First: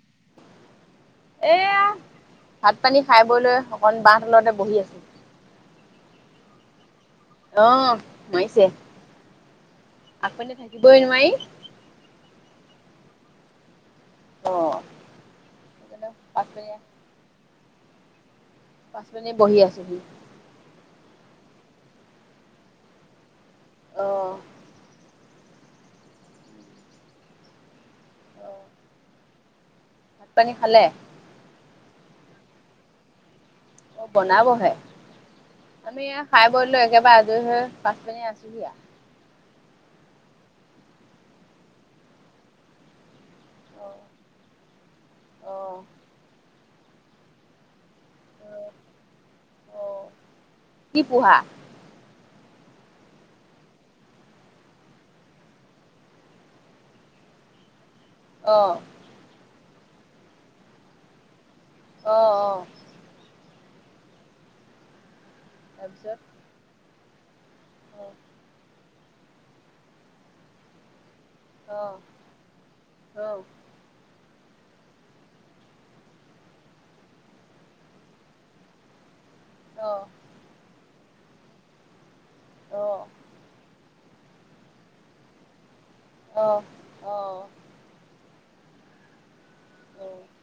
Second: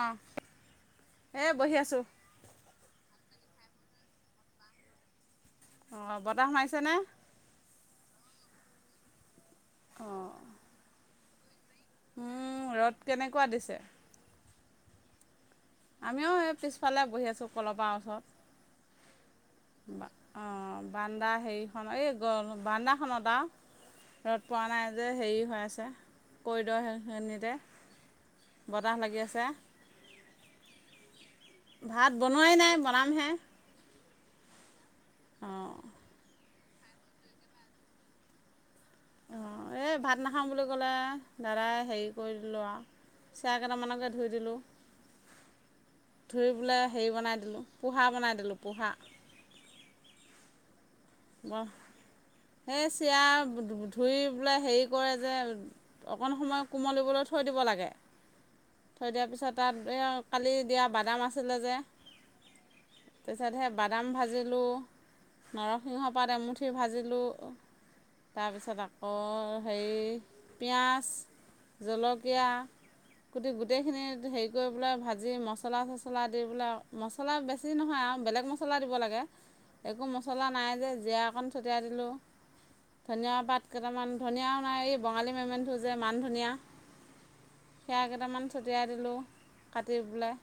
অ', এই বহি এয়া আছোঁ। ভাত, পানী খাই বলৈ অকন বহ লতে, বহি আছিলো। অ, বতাহ মাৰিছে নে। অ, মাৰিছে অ', আকনিতে থাকিবই নোৱাৰি। উম, ৰদ কেনেকুৱা দিছে। অ আমিও স, পাছপিনে পিছফালে বহি আছোঁ, কলবাৰ ওচৰত। পাছপিনে বহি আছোহি অ, বান্দা হেৰিখন এই, গ, বান্দাখনত আৰু অহ ৰ'ত পোৱা নাই যে হেৰি খ, আছে। কৰিডৰখিনিতে অহ বতাহ লাগি আছে। ভাত, পানী খালে? ভাত বনোৱাই নাই বনামহে। অ, বনাবহে অ', আমি খাই কৰিলো, একেবাৰে আজৰি হৈ পাচ পানী আছোহিয়া। অ, এই ভাত নাখাম বুলি ক'লে দাদাই হেৰি কৰি দিলো আৰু। চে, কেইটামানকে ধুই দিলো। অ ধুই বলে হেৰি বনাই দিলোঁ, পোহা বনাই দিলোঁ, পোহা। অ কি পোহা? সেই চিৰা ধুই বোলে হেৰি কৰে যে, অকন সময় কোমলিবলৈ থৈ দি লাগে, অ থৈ দিয়া পাছত, কালি দিয়া বাদাম আছে অ অ তাৰত বাদাম ভাজিলোঁ। তাৰপিছত সিংহপাত, এমুঠি ভাজি আলু অ তাৰপিছত আকৌ হেৰি পিঁয়াজ অ জলকীয়া গোটেই, গোটেইখিনি হ কৰি পেলাই ভাজি মছলা চছলা দি পেলাই মছলা বেছি নহয় আৰু বেলেগ মছলা দিব লাগে। অ অ একো মছলা নাই যে জৰা অকণ ছটিয়াই দিলোঁ অ ধনিয়া পাত কেইটামান। ধনীয়াাও নাই, এই বঙালী মেমেণ্টো যে মান অ ধনিয় অ অ সেয়া কেইটামান। ছটিয়াই দিলোঁ, কাটি পেলাই।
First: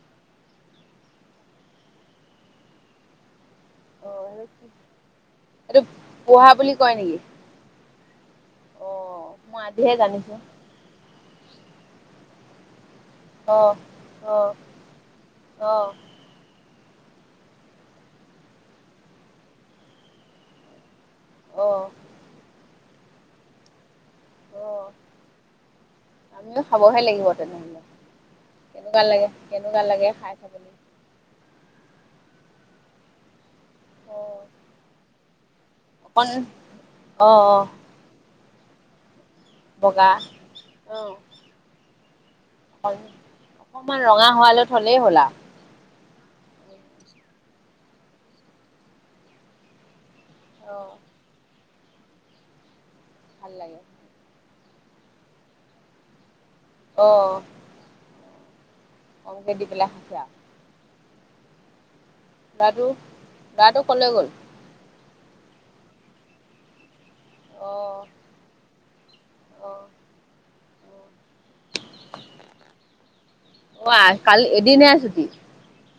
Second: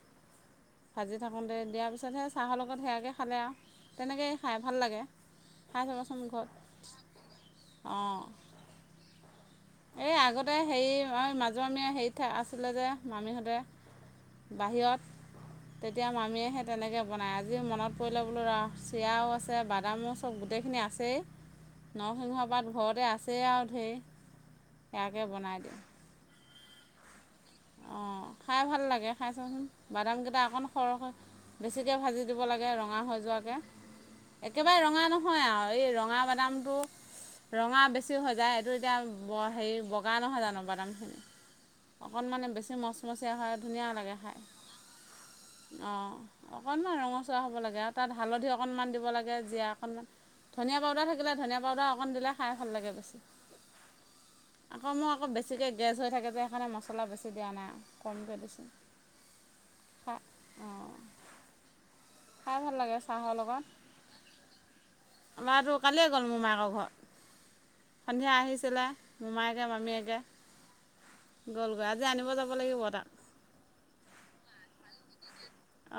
ভাজি থাকোঁতে দিয়াৰ পিছতহে চাহৰ লগত সেয়াকে খালে আৰু তেনেকেই খাই ভাল লাগে। এইটো খাই চাবাচোন পো ঘৰত বুলি কয় নেকি? অঁ অ', মই আজহে কানিছো। মাজৰম হেৰি আছিলে যে। মামীহঁতে অ', অ', বাহিৰত অ', তেতিয়া মামীয়েহঁ তেনেকৈ বনায় আজিও মনত পৰিলে বোলো ৰ, চিৰাও আছে, বাদামো চব গোটেইখিনি আছেই। অ', নৰসিংহ পাত ঘৰতে আছেই আৰু ঢেৰ। অ', ইয়াকে বনাই দিও। নে, কেনেকুৱা লাগে খাই চাচোন কেনেকুৱা লাগে, খাই বাদামকেইটা অকণ থাকলৈ। সৰহকৈ বেছিকৈ ভাজি দিব লাগে, ৰঙা হৈ যোৱাকৈ, অ', একেবাৰে ৰঙা নহয় আৰু। এই ৰঙা অকণ বাদামটো, অ', অ', ৰঙা বেছি হৈ যায়, এইটো এতিয়া ব হেৰি বগা নহয় জানো অ', বাদামখিনি। অকণ মানে বেছি মচমচীয়া হয় ধুনীয়া অকণমান লাগে ৰঙা খায়। হোৱালৈ থ'লেই হ'ল অ'। আৰু অকনমান ৰঙচুৱা হ'ব লাগে, আৰু তাত হালধি অকনমান দিব লাগে, জীয়া অকনমান ধনীয়া অ', পাউদাৰ থাকিলে ধনীয়া পাউদাৰ অকণ দিলে খাই ভাল লাগে বেছি। ভাল লাগে। আকৌ মো আকৌ বেছিকে গেছ হৈ থাকে যে সেইকাৰণে মছলা বেছি অ', দিয়া নাই, কমকে দিছোঁ। কমকে দি পেলাই খাই খাইছা। অঁ খাই ভাল ল'ৱাটো, লাগে ল'ৱাটো কলৈ গ'ল? আমাটো কালিয়ে গ'ল মোমায়েকৰ ঘৰ। অ', সন্ধিয়া আহিছিলে, মোমায়েকে অ', মামীয়েকে। গলগৈ। আজি আনিব যাব লাগিব তাক। অ', আ কালি এদিনহে ছুটি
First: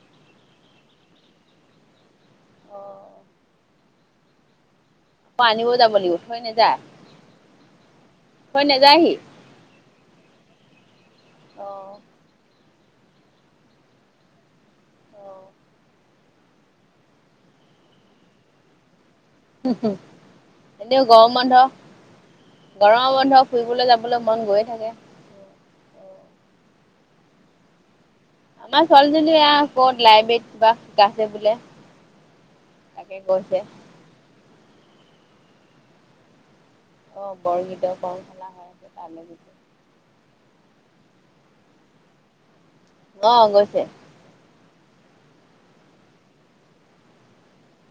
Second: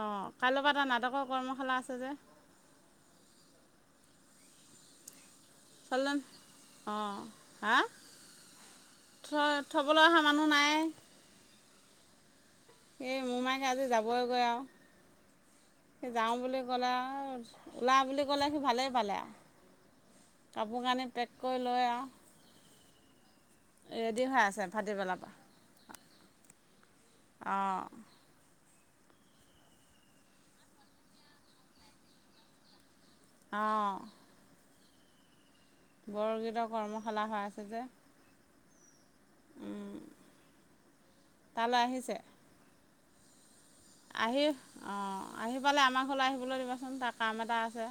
অ', কাইলৈৰ পৰা তাৰ নাটকৰ কৰ্মশালা আছে যে। অ'। আকৌ আনিবও যাব লাগিব, ছোৱালীজন থৈ নাযায়, অঁ হা থৈ নাযায়হি? থ থ'বলৈ অহা মানুহ নাই। অ'। এই, মোমায়েক আজি যাবইগৈ আৰু। অ'। সি যাওঁ বুলি ক'লে আৰু ওলা বুলি ক'লে, সি ভালেই পালে আও। এনেও গৰম কৰি বন্ধ। লৈ আৰু গৰমৰ বন্ধ ফুৰিবলৈ যাবলৈ ৰেডি হৈ মন আছে গৈয়ে থাকে। ভাটিবেলাৰ অ'। আমাৰ ছোৱালীজনী আও ক'ত লাইবেৰীত কিবা শিকাইছে বোলে। তাকে গৈছেে। বৰগীতক অ', বৰগীতৰ কৰ্মশালা হৈ আছে তালৈ গ তালৈ আহিছে? অ', গৈছে। আহি, অ', আহি পালে আমাৰ ঘৰলৈ আহিবলৈ দিবাচোন তাৰ কাম এটা আছে।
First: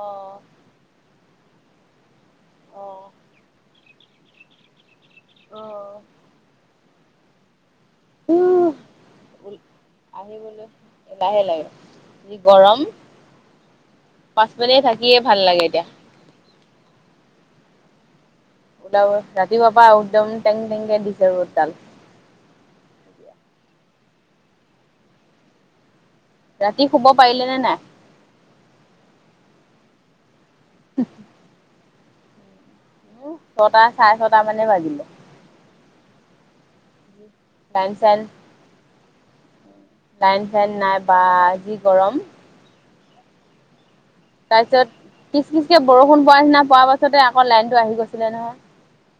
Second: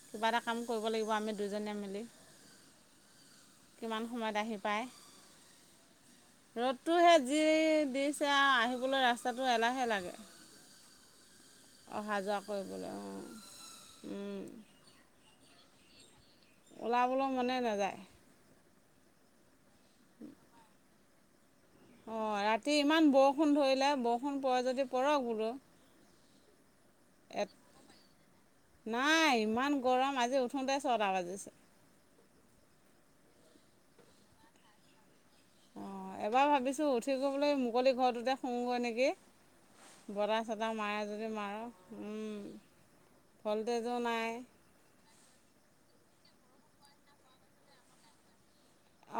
অ কিবা এটা কাম কৰিব লাগিব আমি দুইজনীয়ে মিলি। অ কিমান সময়ত আহি পায়! অ'। অ'দটোহে যি দিছে আৰু উহ আহিবলৈ ৰাস্তাটো এলাহে লাগে। লাহে লাগে। অহা যি যোৱা গৰম, কৰিবলৈ অঁ পাছপিনে থাকিয়ে ভাল লাগে এতিয়া। ওলাবলৈ মনে নেযায়। ওলাবই। ৰাতিপুৱা পা আও একদম টেং টেংকে দিছে ৰ'দ। অ', ৰাতি ইমান বৱষুণ ধৰিলে বৱষুণ পৰে যদি পৰক বোলো। ৰাতি শুব পাৰিলেনে নাই? নাই ইমান গৰম আজি উঠোংতে ছটা বাজিছে। মোহ ছটা চাৰে ছটা মানে বাজিলে। অ', এবাৰ ভাবিছো, উঠি গৈ পেলাই লাইন মুকলি চাইন ঘৰটোতে শুওঁগৈ নেকি! লাইন বতাহ চাইন চতাহ নাই মাৰে বা যদি যি মাৰক। গৰম উ, ভল্টেজ তাইছত, পিচ পিচ কে বৰষুণ পৰা নিচিনা পৰা পাছতে আকৌ লাইনটো আহি গৈছিলে নহয়।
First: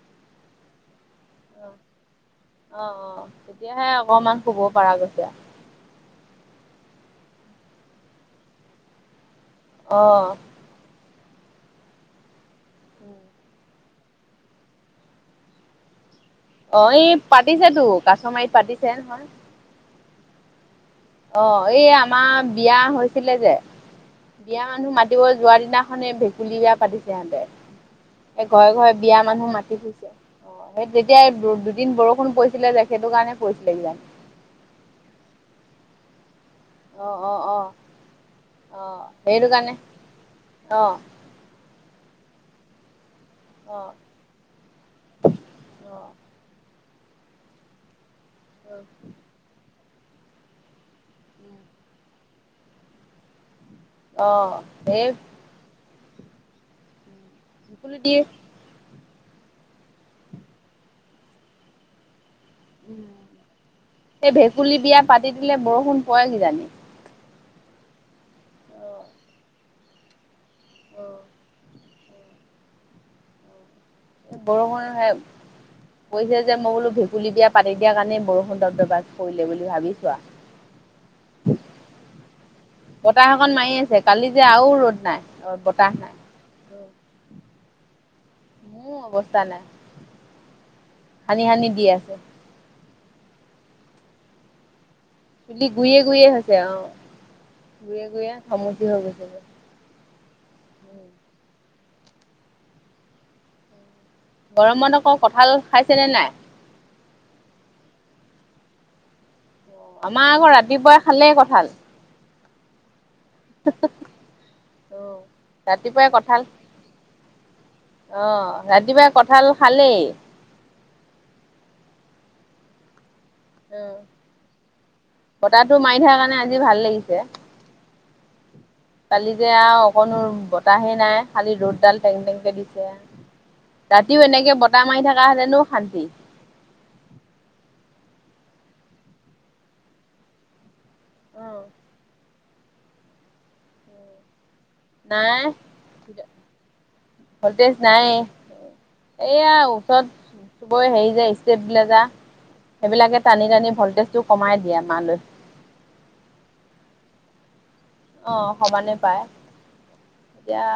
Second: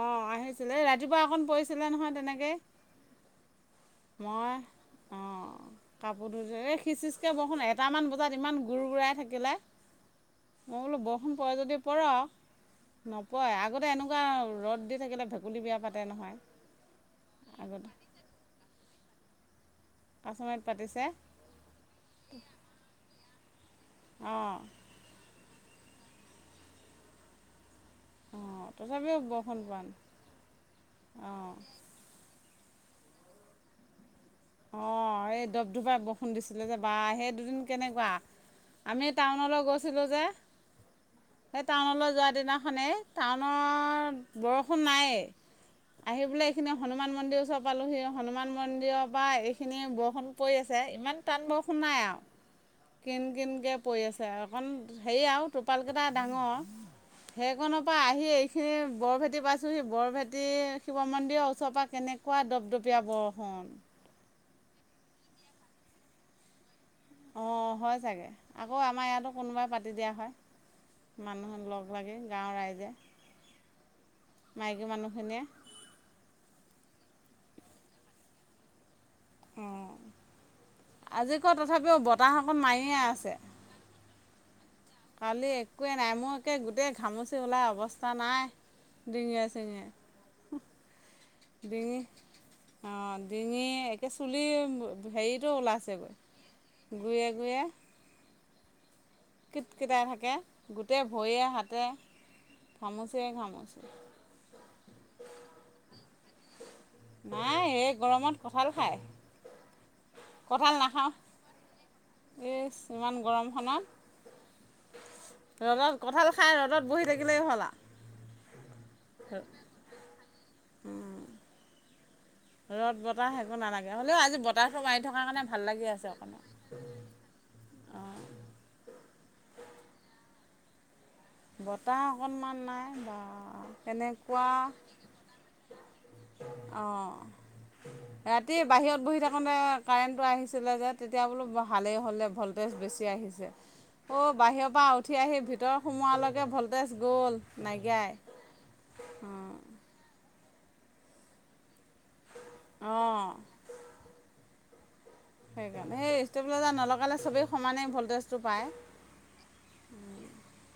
অ', আহিছিলে, এই ৰাতিপুৱা অকণ পৰিছিলে নহয় তেনেকেই। অ অ তেতিয়াহে অকমান শুব পৰা গৈছে আও। [unintelligible] এই সিচ সিচকৈ বৰষুন এটামান বজাত ইমান গুৰ-গুৰাই থাকিলে। অ'। [unintelligible] পৰে যদি পৰক। নপয়ে, আগতে এনেকুৱা ৰ'দ দি থাকিলে ভেকুলী বিয়া পাতে নহয়। অ', এই পাতিছেতো আগতে কাছমাৰীত পাতিছে। কাছত অ', এই আমাৰ বিয়া হৈছিলে যে অঁ বিয়া মানুহ মাতিব যোৱাৰ দিনা খানে ভেকুলী পাতিছে সেহঁতে। এ অঁ ঘৰে ঘৰে তথাপিও বিয়া মানুহ বৰষুণ মাতি পোৱা নাই ফুছে অ', সেই যেতিয়া অঁ দুদিন বৰষুণ পৰিছিলে যে সেইটো কাৰণে [unintelligible] যাম। অ', এই দব দুব বৰষুণ দিছে। বা অ সেই অ দুদিন অ কেনেকুৱা অ আমি সেইটো টাউনলৈ কাৰণে গৈছিলোঁ যে অ', সেই টাউনলৈ যোৱা দিনাখনে অ', টাউনৰ বৰষুণ নাই অ', আহি পেলায় হনুমান মন্দিৰ ওচৰত পালোঁহি হনুমান মন্দিৰৰ এইেইখিনি বৰষুণ পৰি আছে ইমান টান বৰষুণ নাই আ কিন কিনকে পৰি আছে অ', অকণ সেই হেৰি আৰু টোপালকেইটা ডাঙৰ। সেইখনৰ ভেকুলী পৰা দি আহি এইখিনি বৰভেটি পাইছোঁ সি বৰভেটি শিৱ মন্দিৰৰ ওচৰ পৰা কেনেকুৱা দপদপীয়া বৰষুণ। সেই ভেকুলী বিয়া পাতি দিলে বৰষুণ প কিজানি। অ', হয় চাগে আকৌ আমাৰ ইয়াতো কোনোবাই পাতি দিয়া হয়, মানুহৰ লগ লাগে গাঁওৰ ৰাইজে মাইকী বৰষুণ হে মানুহখিনিয়ে পছে যে মই [unintelligible] পুলি দিয়া পাতি দিয়াৰ কাৰণেই বৰষুণ দ্ৰব্যৱ কৰিলে বুলি অঁ ভাবিছোঁ আ আজি ক তথাপিও বতাহ অকণ মাৰিয়ে আছে এতিয়া আৰু ৰ'দ নাই কালি অ', একোৱে বতাহ নাই মই একে গোটেই ঘামচি ওলাই তা নাই মোৰ অৱস্থা ডিঙিয়ে নাই চিঙিয়ে। সানি সানি দিয়ে। অ', ডিঙি একে চুলি হেৰিটো চুলি গুৰিয়ে, ওলাইছেগৈ গুৰিয়ে হৈছে অ', গুৰিয়ে, গুৰিয়ে ঘামচি হৈ গৈছে। কিটকিটাই থাকে গোটেই ভৰিয়ে হাত তাতে ঘামুচিয়ে ঘামুচি গৰমত আকৌ কঁঠাল খাইছেনে নাই? নাই এই গৰমত কঁঠাল খাইছো। আমাৰ আকৌ ৰাতিপুৱাই খালে কঁঠাল। এইচ ইমান গৰমখনত। ৰ'দত কঁঠাল খাই ৰ'দত বহি থাকিলেই হ'লা। অ' ৰাতিপুৱাই কঁঠাল খালি। ৰ'দ বত বতাহ একো নালাগে হ'লেও আজি বতাহটো মাৰি থকাৰ কাৰণে ভাল বতাহটো লাগি মাৰি আছে থকাৰ কাৰণে আজি ভাল অকণমান। লাগিছে। অ' কালি যে আৰু অকণো বতাহে নাই। খালি ৰ'দডাল বতাহ টেং টেংকে অকণমান নাই দিছে, বা ৰাতিও কেনেকুৱা এনেকে বতাহ মাৰি থকা হতেনো শান্তি। অ'। ৰাতি বাহিৰত বহি থাকোতে কাৰেণ্টটো আহিছিলে যে তেতিয়া বোলো ভালেই হ'লে ভল বেছ বেছি আহিছে, অ', বাহিৰৰ পৰা আহি উঠি নাই আহি ভিতৰ হোমোৱালৈকে ভল্টেজ গ'ল ভল্টেজ নাই নাইকিয়াই এইয়া অ'। ওচৰত চবৰে হৈ যায় ষ্টেপলেজাৰ সেইবিলাকে অ' টানি টানি ভল্টেজ টো কমাই দিয়ে আমালৈ। সেইকাৰণে, এই ষ্টেপলেজাৰ নলগালে চবে অ', সমানে পায় এতিয়া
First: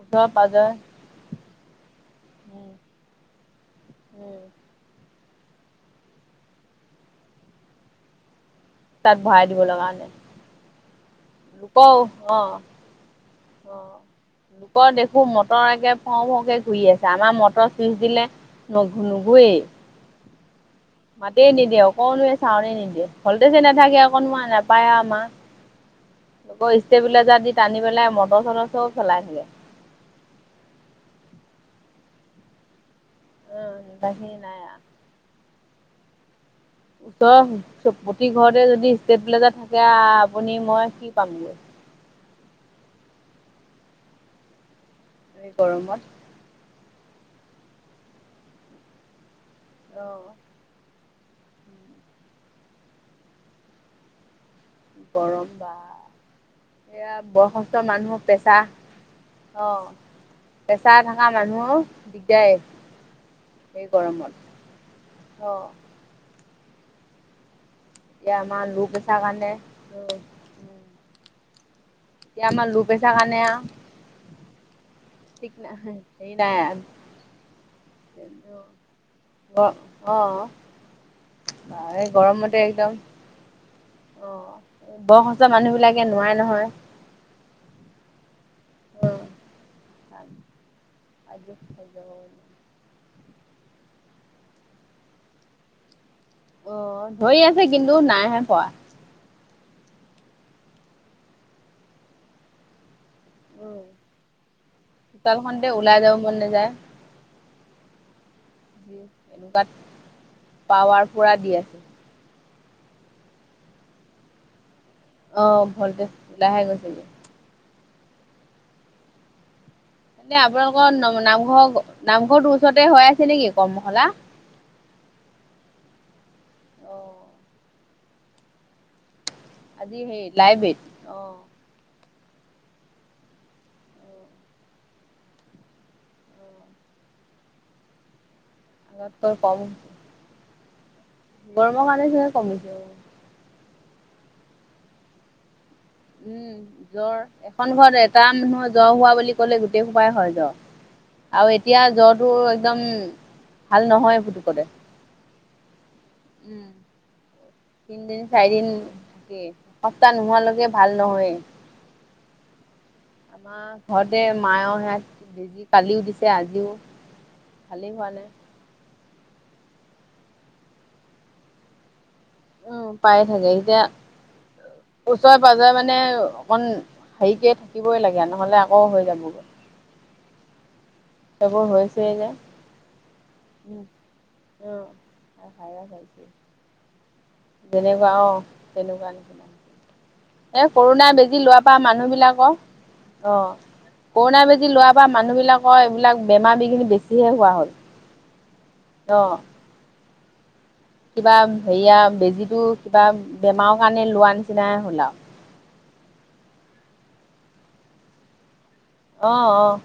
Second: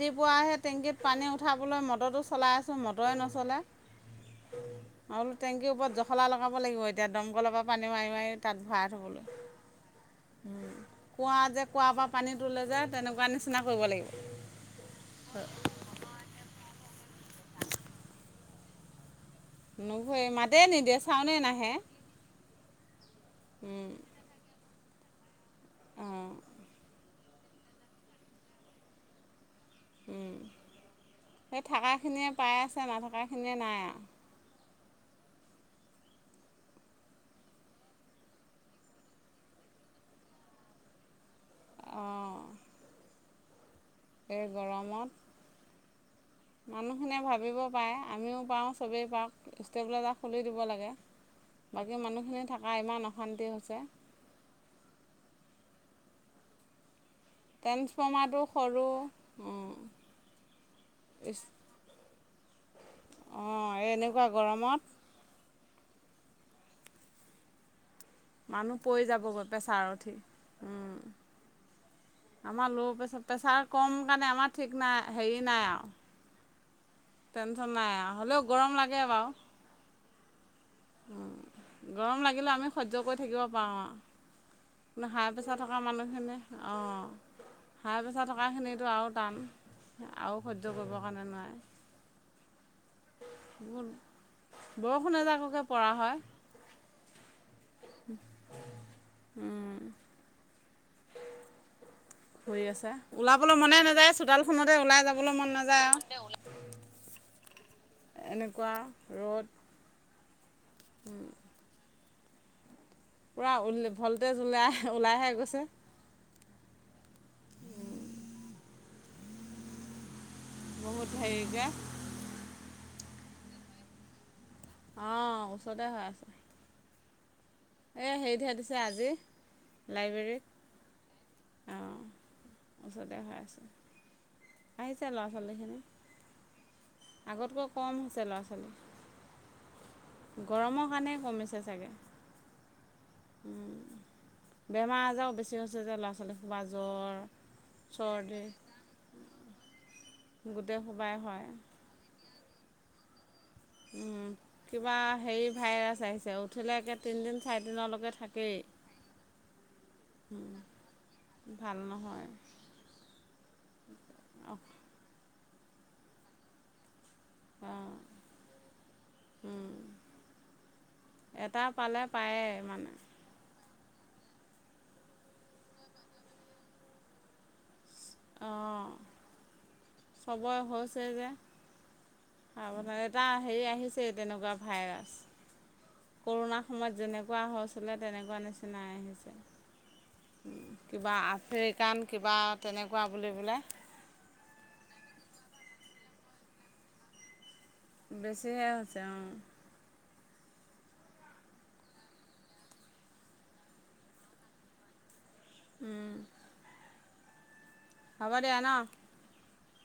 ওচৰ পাজৰে টেংকিত পানী উঠাবলৈ ম'টৰটো চলাই উম, আছো ম'টৰে নচলে। উম। আৰু লু টেংকিৰ ওপৰত জখলা লগাব লাগিব এতিয়া দমকলৰ পৰা পানী মাৰি মাৰি তাত ভৰাই তাত থ'বলৈ ভৰাই দিব লগা হলে উম। কুঁৱা যে, লোকৰ কুঁৱাৰপা পানী অ তোলে যে, তেনেকুৱা নিচিনা অ কৰিব লাগিব। লোকৰ দেখো মটৰ একে ফ, ফকে, ঘূৰি আছে। আমাৰ মটৰ চুইচ দিলে ন, ঘূ নুঘূৰে, মাতে নিদিযয়ে। মাতেই নিদিয়ে অকণোৱে চাউনে নিদিয়ে, ভলটেজে নাথাকে অকণো নাপায় আমাৰ। অঁ লোকৰ ষ্টেবিলাইজাৰ দি টানি পেলাই মটৰ চটৰ চ'ব চলাই থাকে। হুম, হেই, থাকাখিনিয়ে পাই আছে, নাথা উম, বাহিৰ নাই আ ওচৰৰ প্ৰতি ঘৰতে যদি ষ্টেট প্লেজাৰ থাকে আ-আপুনি মই কি পামগৈ? অঁ এই গৰমত এই গৰমত মানুহখিনিয়ে ভাবিব পাৰে আমিও পাওঁ চবেই পাওক। অ ষ্টেবলেজাৰ খুলি দিব লাগে। বাকী মানুহখিনি থাকা ইমান অশান্তি হৈছে। গৰম বা এয়া বয়সস্থ মানুহক ট্ৰেন্সফৰ্মাৰটো পেচা সৰু অ, পেচাৰ থকা মানুহো দিগদাৰে। অ, এই এনেকুৱা গৰমত অ'। এতিয়া আমাৰ মানুহ ল' পৰি প্ৰেছাৰ যাবগৈ কাৰণে পেছাৰ উঠি, উম। এতিয়া আমাৰ ল' প্ৰেছাৰ ল'প্ৰেচাৰ কাৰণে আৰু প্ৰেচাৰ কম কাৰণে আমাৰ ঠিক নাই। ঠিক নাই, হেৰি নাই আৰু। টেনচন নাই, হলেও গৰম লাগে বাৰু। অ উম, এই গৰম লাগিলে গৰমতে আমি একদম সহ্য কৰি থাকিব পাৰোঁ অ আৰু। হাই বয়সস্থ প্ৰেছাৰ মানুহ থকা বিলাকে নোৱাৰে মানুহখিনে, নহয় অ, হাই প্ৰেছাৰ ককাখিনো আৰু টান আৰু সহ্য কৰিবৰ কাৰণে নোৱাৰে। বৰষুণ এজাককে পৰা হয়। অ, ধৰি আছে কিন্তু নাইহে পোৱা। হয় হৈু আছা। ওলাবলৈ মনে উম নাযায়, চোডালখনতে ওলাই যাবলৈ মন চোতালখনতে নাযায় ওলাই যাব মন আৰু। নাযায় এনেক এনেকুৱাত পাৱাৰ পুৰা দি আছে। পুৰাল ভল্টেজ ওলাই, ওলাইহে গৈছে। দাহে, গৈছিলো। এয়া আপোনালোকৰ বহুত ন, হেৰিকৈ নামঘৰ, নামঘৰটোৰ ওচৰতে হৈ আছে, নেকি কৰ্মশালা। আহ, ওচৰতে হৈ আছে। অ' এ, হেৰিতে দিছে আজি। আজি হেই, লাইব্ৰেৰীত লাই, বেট অ'। অঁ ওচৰতে খাই আছো, আহিছে ল'ৰা, ছোৱালীখিনি আগতকৈ কম হৈছে ল'ৰা, ছোৱালী। আৰ তোৰ কম গৰমক গৰম কালে ধে, কমিছে। উম, বেমাৰ, আজাৰ বেছি। যে ল'ৰা ছোৱালী উম, সোপা জ্বৰ এখন ঘৰত এটা চৰ্দি মানুহৰ জ্বৰ হোৱা বুলি ক'লে গোটেই সোপাই হয়। গোটেই সোপাই আৰু হয় এতিয়া জ্বৰটো একদম। ভাল নহয় পুতুকতে। কিবা হে, ভছ, উ। উম, তিনদিন, চাৰিদিন থাকে। সপ্তাহ নোহোৱালৈকে ভাল নহয়। ভাল নহয় আমাৰ ঘৰতে অঁ মায়ৰ সিহঁত বেজি কালিও দিছে। আজিও ভালেই হোৱা নাই। উম, এটা পালে পায়ে উম, মানে পাই থাকে, এতিয়া। ওচৰে, পাজৰে মানে অকন হেৰিকে থাকে। থাকিবই লাগে, নহ'লে আকৌ হৈ যাবগৈ। সবৰে সহজ এইবোৰ হৈছে যে। এটা হেৰি আহিছে তেনেকুৱা ভাইৰাছ। কৰোণাৰ সময়ত যেনেকুৱা তেনেকুৱা নিচিনাই আহিছে। এ কৰোণা কিবা বেজি লোৱাৰ পৰা আফ্ৰিকান মানুহ কিবা বিলাকৰ, তেনেকুৱা বুলি অ পেলাই কৰোণা বেজি লোৱাৰ প মানুহ বিলাকৰ এইবিলাক বেমাৰ-বিঘিনি বেছি হে হোৱা হ'ল। বেছি হে হৈছে অ। কিবা হেৰিয়া বেজিটো কিবা বেমাৰৰ কাৰণে লোৱাৰ নিচিনাই হ'ল আৰু। উম। হ'ব দিয়া ন। আহ আহ।